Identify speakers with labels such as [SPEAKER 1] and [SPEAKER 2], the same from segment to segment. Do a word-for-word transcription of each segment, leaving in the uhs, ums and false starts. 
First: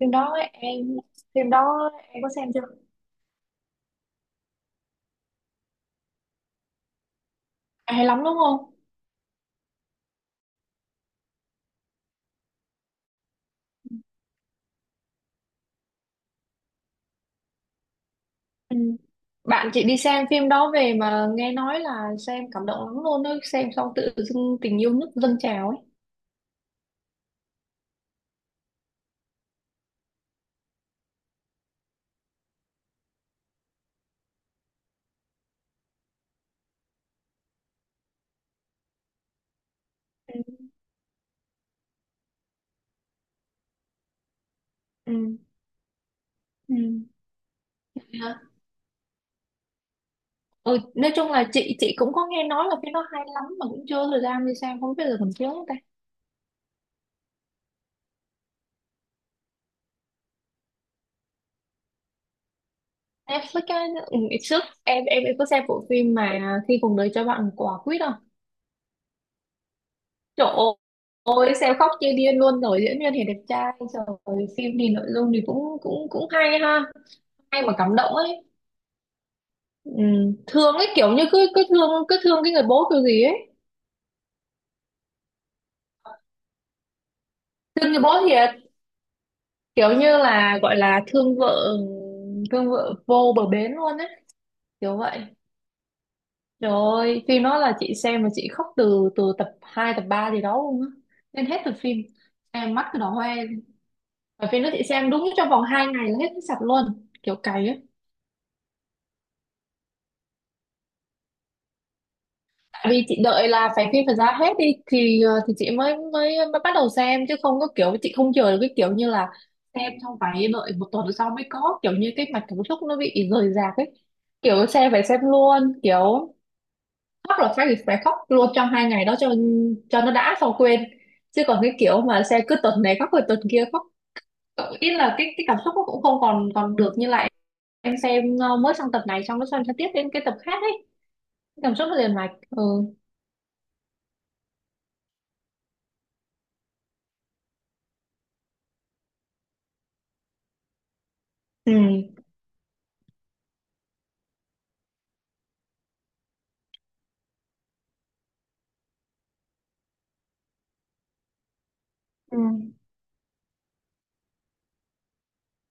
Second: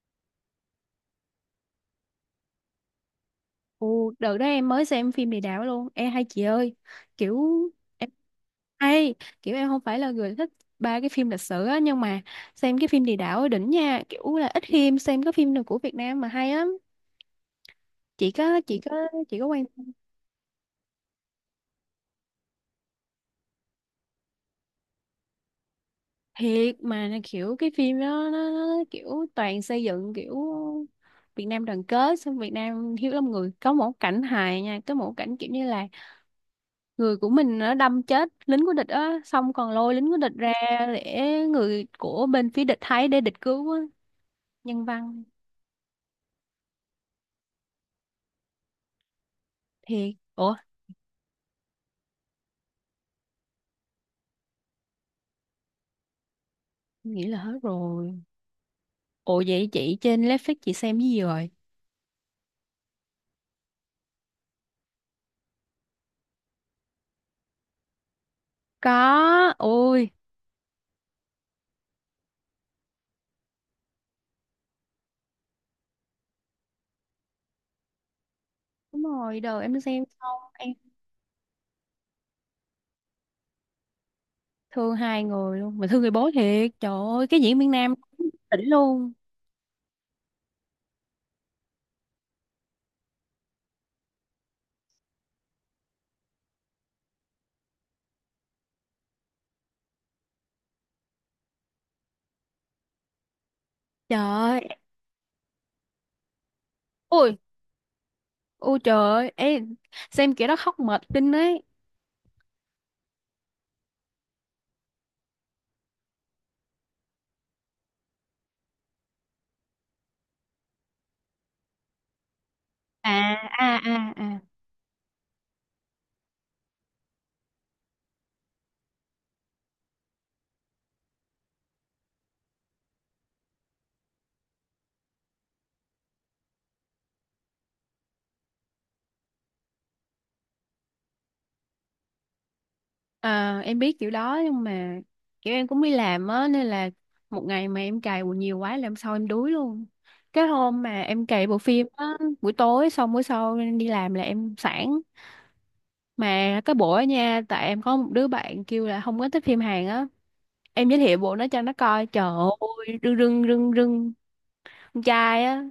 [SPEAKER 1] phim đó em phim đó em có xem chưa?
[SPEAKER 2] Ồ, đợt đó em mới xem phim Địa Đạo luôn. Em hay chị ơi, kiểu
[SPEAKER 1] À, hay
[SPEAKER 2] em
[SPEAKER 1] lắm đúng không?
[SPEAKER 2] hay, kiểu em không phải là người thích ba cái phim lịch sử á, nhưng mà xem cái phim Địa Đạo ở đỉnh nha, kiểu là ít khi xem cái phim nào của Việt Nam mà hay lắm. Chị có
[SPEAKER 1] Ừ.
[SPEAKER 2] chị có chị có quan
[SPEAKER 1] Bạn chị
[SPEAKER 2] tâm
[SPEAKER 1] đi xem phim đó về mà nghe nói là xem cảm động lắm luôn ấy, xem xong tự dưng tình yêu nước dâng trào ấy.
[SPEAKER 2] thiệt mà. Là kiểu cái phim đó nó, nó kiểu toàn xây dựng kiểu Việt Nam đoàn kết, xong Việt Nam hiếu lắm người. Có một cảnh hài nha, có một cảnh kiểu như là người của mình nó đâm chết lính của địch á, xong còn lôi lính của địch
[SPEAKER 1] Ừ.
[SPEAKER 2] ra để người của bên phía địch thấy, để địch cứu á. Nhân văn
[SPEAKER 1] Ừ. Ừ. Hả?
[SPEAKER 2] thiệt. Ủa,
[SPEAKER 1] Ừ. Nói chung là chị chị cũng có nghe nói là phim đó hay lắm mà cũng chưa có thời gian đi xem, không biết giờ còn chiếu không ta.
[SPEAKER 2] nghĩ là hết rồi. Ủa vậy chị trên Netflix chị xem cái gì rồi?
[SPEAKER 1] Netflix á, ừ, ngày trước em em em có xem bộ phim mà khi cùng đời cho bạn một quả quýt không.
[SPEAKER 2] Có ôi.
[SPEAKER 1] Trời ơi, xem khóc như điên luôn rồi, diễn viên thì đẹp trai, trời ơi, phim thì nội dung thì cũng cũng cũng hay ha, hay mà cảm động ấy.
[SPEAKER 2] Đúng rồi, đầu em
[SPEAKER 1] Ừ.
[SPEAKER 2] xem xong em
[SPEAKER 1] Thương ấy, kiểu như cứ cứ thương cứ thương cái người bố kiểu gì ấy.
[SPEAKER 2] thương hai người luôn mà, thương người bố thiệt, trời ơi, cái diễn viên
[SPEAKER 1] Thương
[SPEAKER 2] nam
[SPEAKER 1] người bố thiệt,
[SPEAKER 2] đỉnh luôn.
[SPEAKER 1] kiểu như là gọi là thương vợ thương vợ vô bờ bến luôn ấy, kiểu vậy. Trời ơi, phim đó là chị xem mà chị khóc từ từ tập hai tập ba gì đó luôn á. Nên hết tập phim. Em mắt cứ đỏ hoe.
[SPEAKER 2] Trời
[SPEAKER 1] Và phim
[SPEAKER 2] ơi,
[SPEAKER 1] đó chị xem đúng trong vòng hai ngày là hết sạch luôn, kiểu
[SPEAKER 2] ôi
[SPEAKER 1] cày á.
[SPEAKER 2] ôi trời ơi. Ê, xem kiểu đó khóc mệt kinh ấy.
[SPEAKER 1] Vì chị đợi là phải phim phải ra hết đi, thì ờ, thì chị mới mới mới bắt đầu xem chứ không có kiểu chị không chờ được, cái kiểu như là xem xong phải đợi một tuần sau mới có, kiểu như cái mạch cảm xúc nó
[SPEAKER 2] À
[SPEAKER 1] bị rời
[SPEAKER 2] à
[SPEAKER 1] rạc ấy.
[SPEAKER 2] à à.
[SPEAKER 1] Kiểu xem phải xem luôn, kiểu khóc là phải phải khóc luôn trong hai ngày đó, cho cho nó đã xong quên, chứ còn cái kiểu mà xem cứ tuần này khóc rồi tuần kia khóc, ờ, ý là cái cái cảm xúc nó cũng không còn còn được như lại. Em xem ờ, mới sang tập này xong nó xem sang tiếp đến cái tập khác ấy, cảm xúc nó liền mạch. Ừ.
[SPEAKER 2] Ờ, em biết kiểu đó nhưng mà kiểu em cũng đi làm á, nên là một ngày mà em cày quần nhiều quá làm sao, em đuối luôn. Cái hôm mà em cày bộ phim á, buổi tối xong buổi sau em đi làm là em sẵn. Mà cái bộ á nha, tại em có một đứa bạn kêu là không có thích phim Hàn á, em giới thiệu bộ nó cho nó coi, trời
[SPEAKER 1] Ừ.
[SPEAKER 2] ơi, rưng rưng rưng rưng. Con trai á,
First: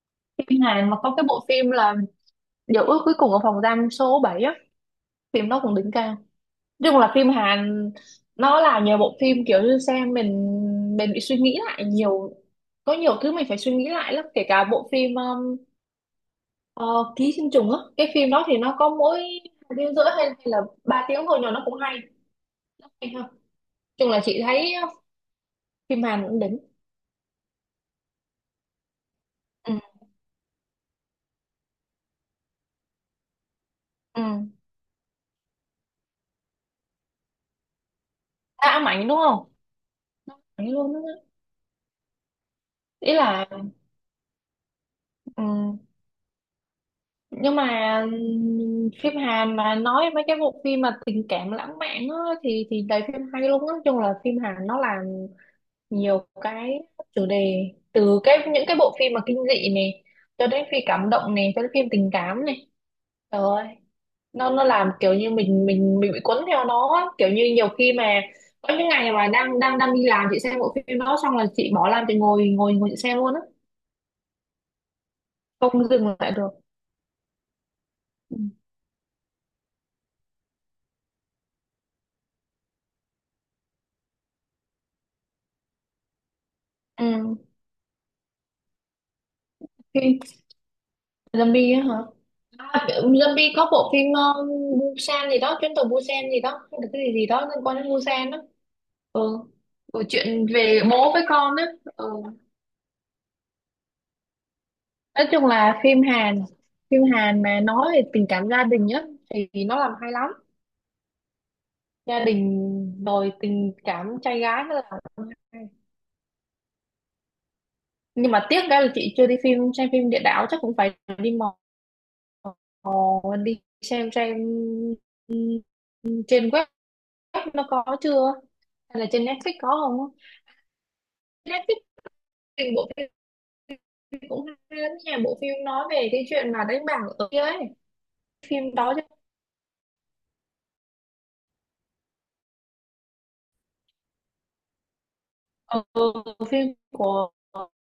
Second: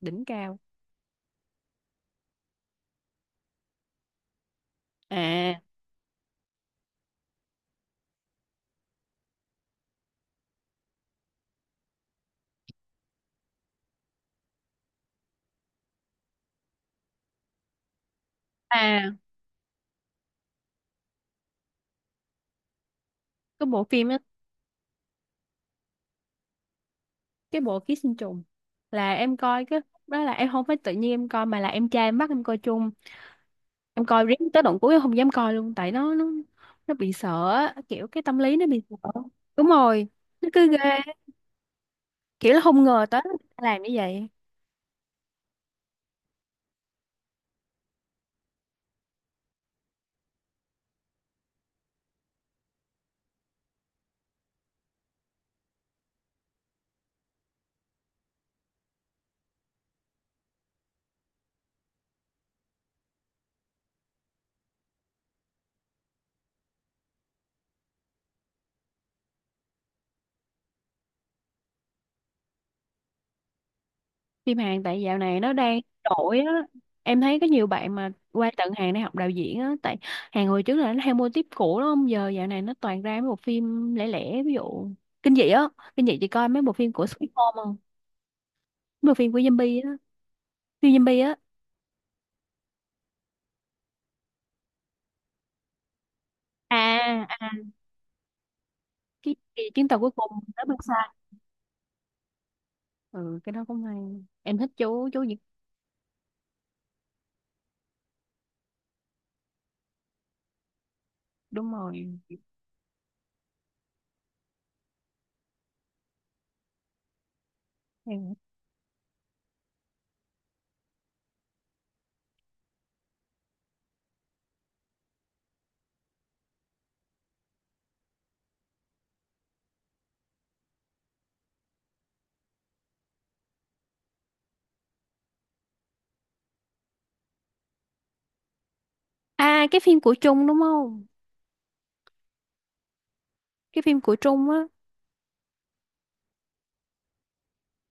[SPEAKER 2] đỉnh cao.
[SPEAKER 1] Phim Hàn mà có cái bộ phim là Dấu ước cuối cùng ở phòng giam số bảy á, phim
[SPEAKER 2] À
[SPEAKER 1] đó cũng đỉnh cao. Nói chung là phim Hàn, nó là nhờ bộ phim kiểu như xem mình mình bị suy nghĩ lại nhiều, có nhiều thứ mình phải suy nghĩ lại lắm, kể cả bộ phim um, ờ, Ký sinh trùng á, cái phim đó thì nó có
[SPEAKER 2] à.
[SPEAKER 1] mỗi hai tiếng rưỡi, hay, hay là ba tiếng thôi, nhưng mà nó cũng hay, hay hơn. Nói
[SPEAKER 2] Cái bộ phim
[SPEAKER 1] chung
[SPEAKER 2] á,
[SPEAKER 1] là chị thấy uh, phim Hàn cũng đỉnh.
[SPEAKER 2] cái bộ ký sinh trùng là em coi
[SPEAKER 1] Ừ,
[SPEAKER 2] cái đó, là em không phải tự nhiên em coi mà là em trai em bắt em coi chung. Em coi riết
[SPEAKER 1] ừ.
[SPEAKER 2] tới đoạn cuối em không dám coi luôn, tại nó nó nó bị sợ á, kiểu cái tâm lý nó bị
[SPEAKER 1] À,
[SPEAKER 2] sợ.
[SPEAKER 1] Mạnh đúng không?
[SPEAKER 2] Đúng rồi, nó cứ
[SPEAKER 1] Mạnh
[SPEAKER 2] ghê,
[SPEAKER 1] luôn đó.
[SPEAKER 2] kiểu là không ngờ
[SPEAKER 1] Ý
[SPEAKER 2] tới người
[SPEAKER 1] là
[SPEAKER 2] ta làm như vậy.
[SPEAKER 1] ừ. Nhưng mà ừm, phim Hàn mà nói mấy cái bộ phim mà tình cảm lãng mạn á, thì thì đầy phim hay luôn á. Nói chung là phim Hàn nó làm nhiều cái chủ đề, từ cái những cái bộ phim mà kinh dị này cho đến phim cảm động này cho đến phim tình cảm này, trời ơi, nó nó làm kiểu như mình mình mình bị cuốn theo nó á. Kiểu như nhiều khi mà có những ngày mà đang đang đang đi làm chị xem bộ phim đó xong là chị bỏ làm, chị ngồi ngồi ngồi chị xem luôn á,
[SPEAKER 2] Phim Hàn tại dạo này nó đang
[SPEAKER 1] không dừng lại
[SPEAKER 2] nổi
[SPEAKER 1] được.
[SPEAKER 2] á, em thấy có nhiều bạn mà
[SPEAKER 1] Ừ.
[SPEAKER 2] qua tận Hàn để học đạo diễn á. Tại Hàn hồi trước là nó theo mô típ cũ đúng không, giờ dạo này nó toàn ra mấy bộ phim lẻ lẻ, ví dụ kinh dị á. Kinh dị chị coi mấy bộ phim của Sweet
[SPEAKER 1] Ừ.
[SPEAKER 2] Home không? Mấy bộ phim của zombie á,
[SPEAKER 1] Phim
[SPEAKER 2] phim zombie á.
[SPEAKER 1] zombie á hả? À, zombie có bộ phim ờ, Busan gì đó, chuyến tàu Busan gì đó, hay là cái gì gì
[SPEAKER 2] À
[SPEAKER 1] đó
[SPEAKER 2] à,
[SPEAKER 1] liên quan đến Busan đó.
[SPEAKER 2] cái,
[SPEAKER 1] Ừ.
[SPEAKER 2] cái chuyến tàu
[SPEAKER 1] Ừ,
[SPEAKER 2] cuối cùng
[SPEAKER 1] chuyện
[SPEAKER 2] tới.
[SPEAKER 1] về bố với con á. Ừ.
[SPEAKER 2] Ừ, cái đó cũng hay. Em thích chú chú
[SPEAKER 1] Nói
[SPEAKER 2] Việt.
[SPEAKER 1] chung là phim Hàn, phim Hàn, mà nói về tình cảm gia đình á thì nó làm hay lắm.
[SPEAKER 2] Đúng rồi
[SPEAKER 1] Gia đình rồi tình cảm trai gái nó làm hay. Nhưng
[SPEAKER 2] em.
[SPEAKER 1] mà tiếc cái là chị chưa đi phim xem phim Địa Đạo, chắc cũng phải đi mò mò đi xem xem, ừ, trên web nó có chưa hay là trên Netflix có không á. Netflix phim bộ phim cũng hay lắm nha, bộ phim nói về cái chuyện mà đánh bạc ở kia ấy, phim đó chứ.
[SPEAKER 2] À cái phim của Trung đúng không? Cái phim của Trung á.
[SPEAKER 1] ờ, phim của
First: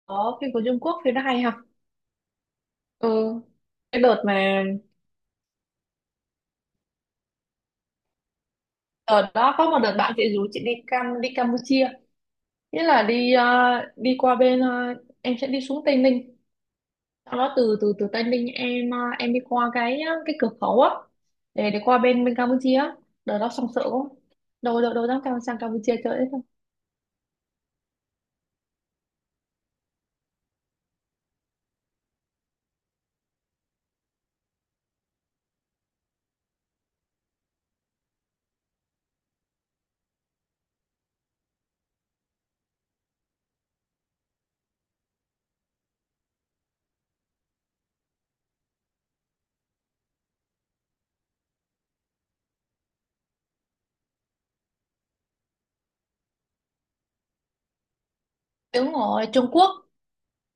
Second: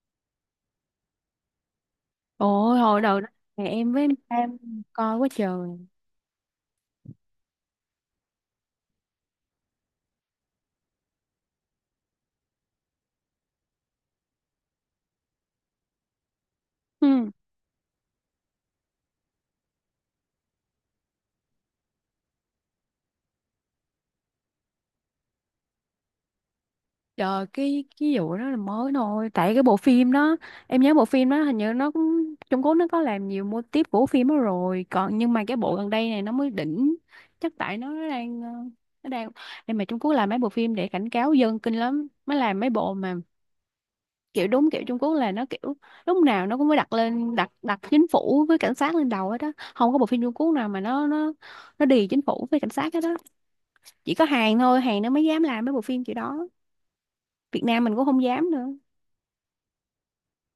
[SPEAKER 1] Có phim của Trung Quốc, phim nó hay ha.
[SPEAKER 2] Ôi hồi
[SPEAKER 1] Ừ,
[SPEAKER 2] đầu đó thì em với
[SPEAKER 1] cái
[SPEAKER 2] em
[SPEAKER 1] đợt
[SPEAKER 2] Sam
[SPEAKER 1] mà
[SPEAKER 2] coi quá trời.
[SPEAKER 1] đợt đó có một đợt bạn chị rủ chị đi Cam đi Campuchia, nghĩa là đi ờ, đi qua bên, ờ, em sẽ đi xuống Tây Ninh,
[SPEAKER 2] Ừ.
[SPEAKER 1] sau đó từ từ từ Tây Ninh em ờ, em đi qua cái ờ, cái cửa khẩu á để để qua bên bên Campuchia á. Đợt đó xong sợ quá, đâu đâu đâu dám cam sang Campuchia chơi hết đâu.
[SPEAKER 2] Trời, cái cái vụ đó là mới thôi, tại cái bộ phim đó em nhớ bộ phim đó hình như nó cũng Trung Quốc, nó có làm nhiều mô típ của phim đó rồi còn, nhưng mà cái bộ gần đây này nó mới đỉnh. Chắc tại nó đang, ờ, nó đang, nhưng mà Trung Quốc làm mấy bộ phim để cảnh cáo dân kinh lắm mới làm mấy bộ mà, kiểu đúng kiểu Trung Quốc là nó kiểu lúc nào nó cũng phải đặt lên đặt đặt chính phủ với cảnh sát lên đầu hết đó. Không có bộ phim Trung Quốc nào mà nó nó nó đì chính phủ với cảnh sát hết đó. Chỉ có Hàn thôi, Hàn nó mới dám làm mấy bộ phim kiểu đó. Việt Nam mình cũng không dám nữa.
[SPEAKER 1] Đúng rồi, Trung Quốc.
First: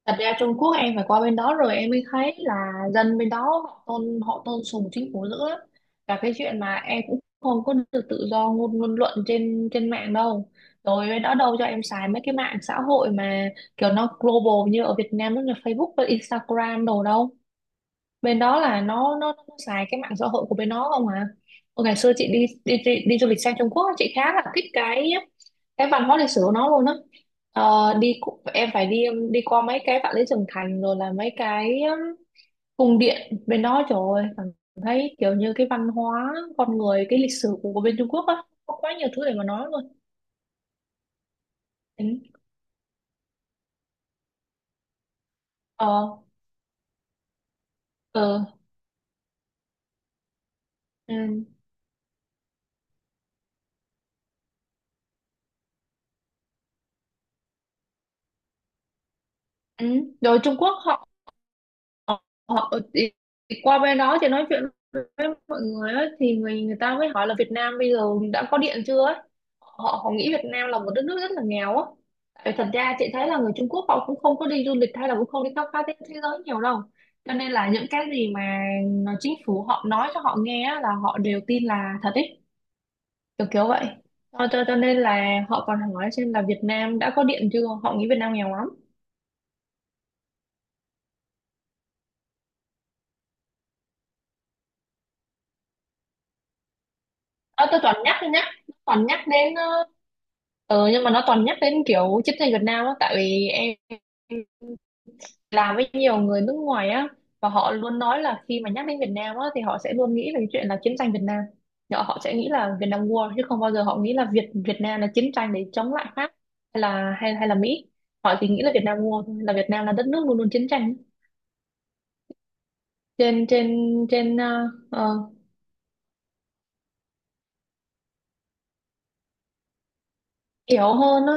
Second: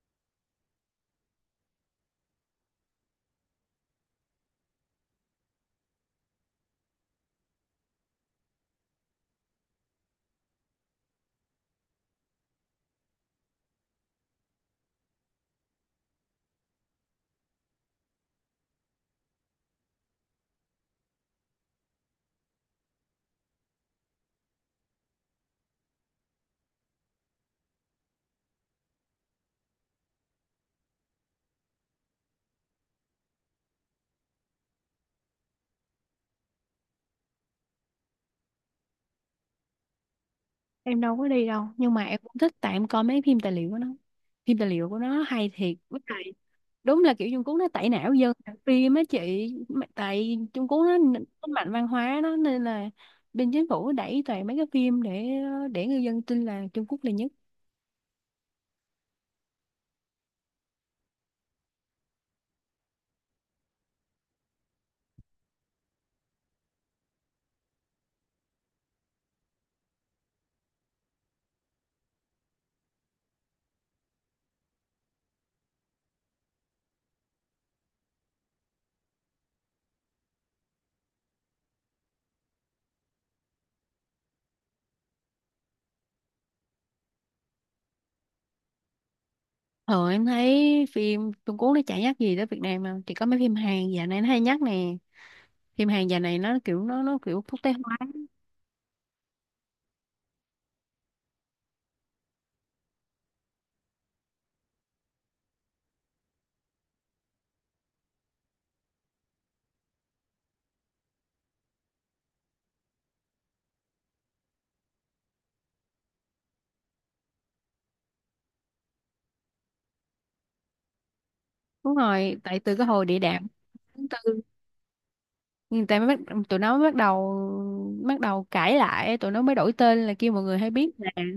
[SPEAKER 1] Thật ra Trung Quốc em phải qua bên đó rồi em mới thấy là dân bên đó, họ tôn họ tôn sùng chính phủ dữ lắm. Và cái chuyện mà em cũng không có được tự do ngôn ngôn luận trên trên mạng đâu. Rồi bên đó đâu cho em xài mấy cái mạng xã hội mà kiểu nó global như ở Việt Nam, nó là Facebook và Instagram đồ đâu, bên đó là nó nó, nó xài cái mạng xã hội của bên nó không à. Ôi, ngày xưa chị đi đi đi, đi du lịch sang Trung Quốc á, chị khá là thích cái cái văn hóa lịch sử của nó luôn á. Ờ, đi cu- em phải đi um, đi qua mấy cái Vạn Lý Trường Thành rồi là mấy cái um, cung điện bên đó, trời ơi, cảm thấy kiểu như cái văn hóa con người, cái lịch sử của, của bên Trung Quốc á, có quá nhiều thứ để mà nói luôn.
[SPEAKER 2] Em đâu có đi đâu nhưng mà
[SPEAKER 1] Ừ.
[SPEAKER 2] em cũng thích, tại em coi mấy phim tài liệu của nó. Phim tài liệu của nó hay thiệt, với
[SPEAKER 1] Ờ.
[SPEAKER 2] lại đúng là kiểu Trung Quốc nó tẩy não dân
[SPEAKER 1] Ừ.
[SPEAKER 2] làm phim á chị. Mà tại Trung Quốc nó, nó
[SPEAKER 1] Ừ.
[SPEAKER 2] mạnh văn hóa nó nên là bên chính phủ đẩy toàn mấy cái phim để để người dân tin là Trung Quốc là nhất.
[SPEAKER 1] Ừ. Rồi Trung Quốc họ, ờ, ờ, ờ, thì qua bên đó thì nói chuyện với mọi người ấy, thì người người ta mới hỏi là Việt Nam bây giờ đã có điện chưa ấy. Họ họ nghĩ Việt Nam là một đất nước rất là nghèo á. Tại thật ra chị thấy là người Trung Quốc họ cũng không có đi du lịch hay là cũng không đi khám phá thế, thế giới nhiều đâu. Cho nên là những cái gì mà chính phủ họ nói cho họ nghe á, là họ đều tin là thật ấy, kiểu kiểu vậy. Cho, cho, cho nên là họ còn hỏi xem là Việt Nam đã có điện chưa, họ nghĩ Việt Nam nghèo lắm.
[SPEAKER 2] Ờ em thấy phim Trung Quốc nó chả nhắc gì tới Việt Nam mà chỉ có mấy phim Hàn dạo này nó hay nhắc nè. Phim Hàn dạo này nó kiểu nó nó kiểu quốc
[SPEAKER 1] Ờ,
[SPEAKER 2] tế
[SPEAKER 1] tôi toàn
[SPEAKER 2] hóa.
[SPEAKER 1] nhắc, tôi nhắc toàn nhắc đến ờ, ờ nhưng mà nó toàn nhắc đến kiểu chiến tranh Việt Nam á, tại vì em làm với nhiều người nước ngoài á, và họ luôn nói là khi mà nhắc đến Việt Nam á thì họ sẽ luôn nghĩ về cái chuyện là chiến tranh Việt Nam. Họ họ sẽ nghĩ là Việt Nam War chứ không bao giờ họ nghĩ là Việt Việt Nam là chiến tranh để chống lại Pháp hay là hay hay là Mỹ, họ chỉ nghĩ là Việt Nam War thôi, là Việt Nam là đất nước luôn luôn chiến tranh.
[SPEAKER 2] Đúng rồi, tại từ cái hồi địa
[SPEAKER 1] Trên
[SPEAKER 2] đạm
[SPEAKER 1] trên
[SPEAKER 2] tháng
[SPEAKER 1] trên
[SPEAKER 2] tư
[SPEAKER 1] ờ, ờ,
[SPEAKER 2] người ta mới bắt, tụi nó mới bắt đầu bắt đầu cãi lại, tụi nó mới đổi tên là kêu mọi người hay biết
[SPEAKER 1] hiểu
[SPEAKER 2] nè.
[SPEAKER 1] hơn á.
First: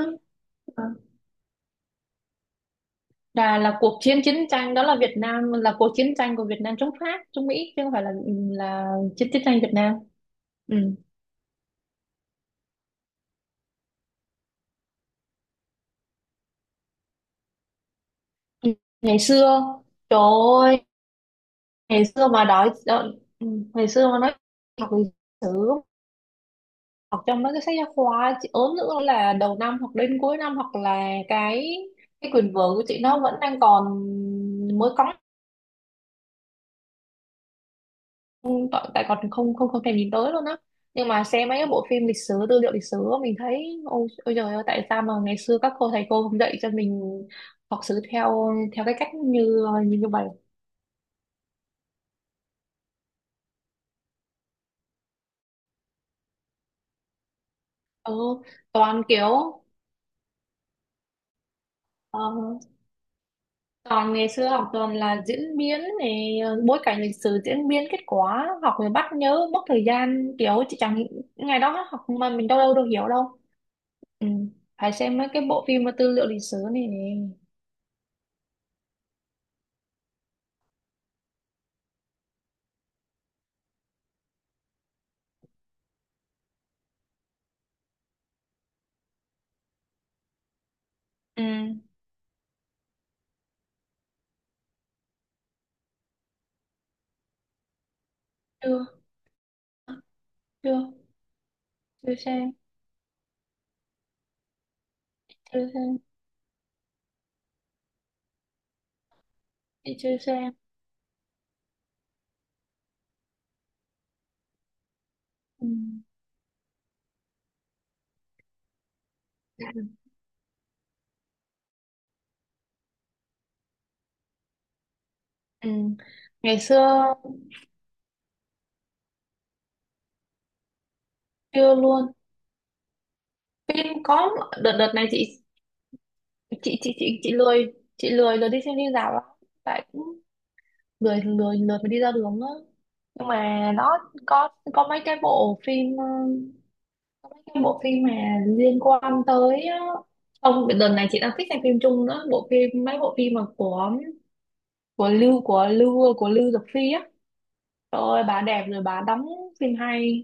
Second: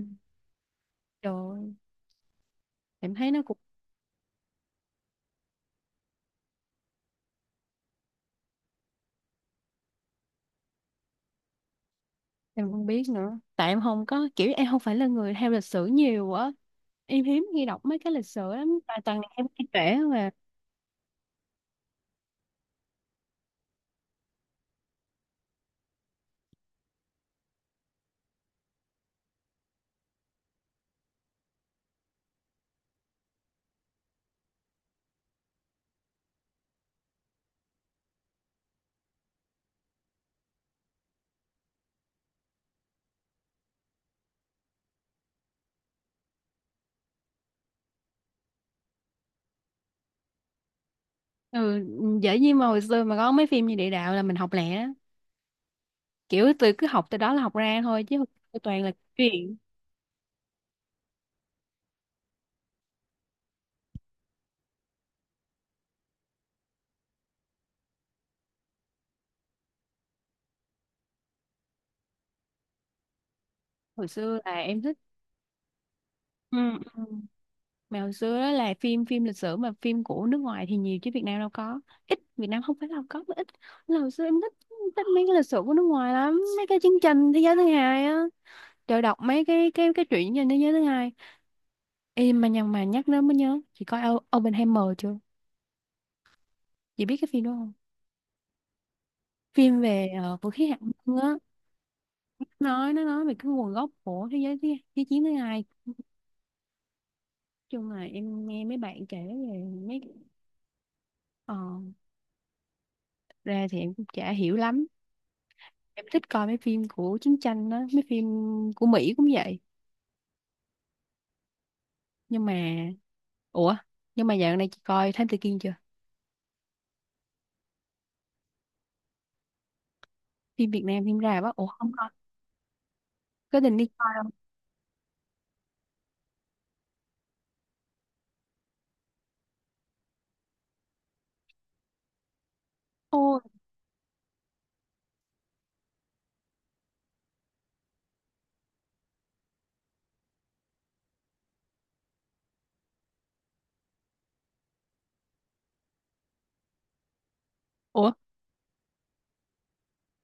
[SPEAKER 1] Ờ.
[SPEAKER 2] Trời ơi, em thấy nó cũng.
[SPEAKER 1] Là, là cuộc chiến chiến tranh đó, là Việt Nam, là cuộc chiến tranh của Việt Nam chống Pháp chống Mỹ chứ không phải là là chiến chiến tranh Việt Nam. Ừ.
[SPEAKER 2] Em không biết nữa, tại em không có kiểu, em không phải là người theo lịch sử nhiều á, em hiếm khi đọc mấy cái lịch sử lắm,
[SPEAKER 1] Ừ.
[SPEAKER 2] tại
[SPEAKER 1] Ngày
[SPEAKER 2] toàn là em
[SPEAKER 1] xưa,
[SPEAKER 2] thấy trẻ
[SPEAKER 1] trời
[SPEAKER 2] mà.
[SPEAKER 1] ơi, ngày xưa mà đói đói- ừ, ngày xưa mà nói học lịch sử, học trong mấy cái sách giáo khoa chị ốm nữa, là đầu năm hoặc đến cuối năm hoặc là cái cái quyền vở của chị nó vẫn đang còn mới cóng, không, tại tại còn không không không thèm nhìn tới luôn á. Nhưng mà xem mấy cái bộ phim lịch sử, tư liệu lịch sử á, mình thấy ôi, ôi trời ơi, tại sao mà ngày xưa các cô, thầy cô không dạy cho mình học sử theo theo cái cách như như như vậy.
[SPEAKER 2] Ừ, dễ gì mà hồi xưa mà có mấy phim như địa đạo là mình học lẹ á, kiểu tôi cứ học từ đó là học ra thôi chứ,
[SPEAKER 1] Ừ,
[SPEAKER 2] tôi toàn là
[SPEAKER 1] toàn kiểu
[SPEAKER 2] chuyện.
[SPEAKER 1] ờ, toàn ngày xưa học toàn là diễn biến này, ờ, bối cảnh lịch sử, diễn biến, kết quả, học rồi bắt nhớ mất thời gian, kiểu chị chẳng, ngày đó học mà mình đâu đâu đâu hiểu đâu.
[SPEAKER 2] Hồi
[SPEAKER 1] Ừ,
[SPEAKER 2] xưa là em
[SPEAKER 1] phải
[SPEAKER 2] thích.
[SPEAKER 1] xem mấy cái bộ phim mà tư liệu lịch sử
[SPEAKER 2] Ừ,
[SPEAKER 1] này.
[SPEAKER 2] ừ. Mà hồi xưa đó là phim phim lịch sử, mà phim của nước ngoài thì nhiều chứ Việt Nam đâu có, ít, Việt Nam không phải là có mà ít. Là hồi xưa em thích thích mấy cái lịch sử của nước ngoài lắm, mấy cái chương trình thế giới thứ hai á. Trời, đọc mấy cái cái cái truyện trên thế giới thứ hai.
[SPEAKER 1] Ừ.
[SPEAKER 2] Ê, mà nhằn mà nhắc đến mới nhớ, chị coi O- Oppenheimer chưa? Chị biết cái phim đó không?
[SPEAKER 1] chưa
[SPEAKER 2] Phim về ờ, vũ khí hạt
[SPEAKER 1] chưa
[SPEAKER 2] nhân á,
[SPEAKER 1] chưa xem,
[SPEAKER 2] nói nó nói về cái nguồn gốc của thế giới thứ thế chiến thứ hai.
[SPEAKER 1] chưa xem
[SPEAKER 2] Chung là em nghe mấy bạn kể về
[SPEAKER 1] chị
[SPEAKER 2] mấy,
[SPEAKER 1] chưa xem,
[SPEAKER 2] ờ, ra thì em cũng chả hiểu lắm.
[SPEAKER 1] ừ.
[SPEAKER 2] Em thích coi mấy phim của chiến tranh đó, mấy phim của Mỹ cũng vậy. Nhưng mà ủa nhưng mà dạo này chị coi Thám Tử Kiên
[SPEAKER 1] Ừ.
[SPEAKER 2] chưa?
[SPEAKER 1] Ngày xưa,
[SPEAKER 2] Phim Việt Nam phim ra á, ủa
[SPEAKER 1] chưa
[SPEAKER 2] không coi?
[SPEAKER 1] luôn.
[SPEAKER 2] Có định đi
[SPEAKER 1] Phim
[SPEAKER 2] coi không?
[SPEAKER 1] có, đợt đợt này chị, chị chị chị chị lười chị lười lười đi xem phim rạp lắm, tại cũng lười lười lười mà đi ra đường á. Nhưng
[SPEAKER 2] Ôi,
[SPEAKER 1] mà nó có có mấy cái bộ phim ờ, có mấy cái bộ phim mà liên quan tới ờ, không, đợt này chị đang thích xem phim Trung nữa, bộ phim mấy bộ phim mà của của Lưu của Lưu của Lưu Dực Phi á, trời
[SPEAKER 2] ủa
[SPEAKER 1] ơi, bà đẹp rồi bà đóng phim hay.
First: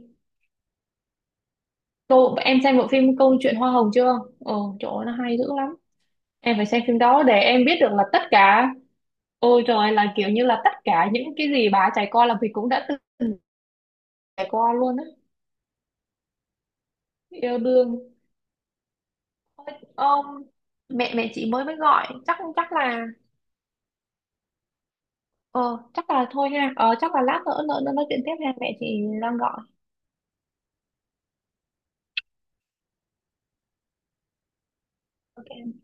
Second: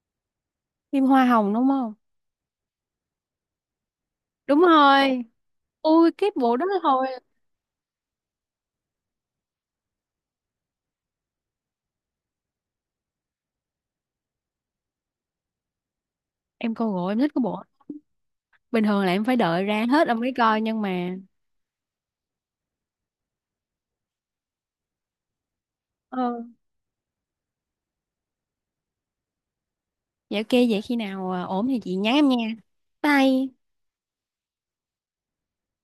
[SPEAKER 2] phim Hoa Hồng đúng không?
[SPEAKER 1] Cô em xem bộ phim Câu chuyện Hoa Hồng chưa?
[SPEAKER 2] Đúng
[SPEAKER 1] Ồ, chỗ nó
[SPEAKER 2] rồi,
[SPEAKER 1] hay dữ lắm.
[SPEAKER 2] ui cái
[SPEAKER 1] Em
[SPEAKER 2] bộ
[SPEAKER 1] phải
[SPEAKER 2] đó
[SPEAKER 1] xem phim
[SPEAKER 2] thôi,
[SPEAKER 1] đó để em biết được là tất cả, ôi trời, là kiểu như là tất cả những cái gì bà trải qua là mình cũng đã từng trải qua luôn á.
[SPEAKER 2] em coi rồi, em thích cái
[SPEAKER 1] Yêu
[SPEAKER 2] bộ.
[SPEAKER 1] đương.
[SPEAKER 2] Bình thường là em phải đợi
[SPEAKER 1] Ôi,
[SPEAKER 2] ra hết ông mới
[SPEAKER 1] ông,
[SPEAKER 2] coi nhưng
[SPEAKER 1] mẹ
[SPEAKER 2] mà.
[SPEAKER 1] mẹ chị mới mới gọi, chắc chắc là, ờ, chắc là
[SPEAKER 2] ờ
[SPEAKER 1] thôi ha, ờ, chắc là lát nữa nữa nữa nói chuyện tiếp ha, mẹ chị đang gọi.
[SPEAKER 2] dạ ok, vậy khi nào à, ổn thì chị nhắn em nha. Bye.
[SPEAKER 1] OK.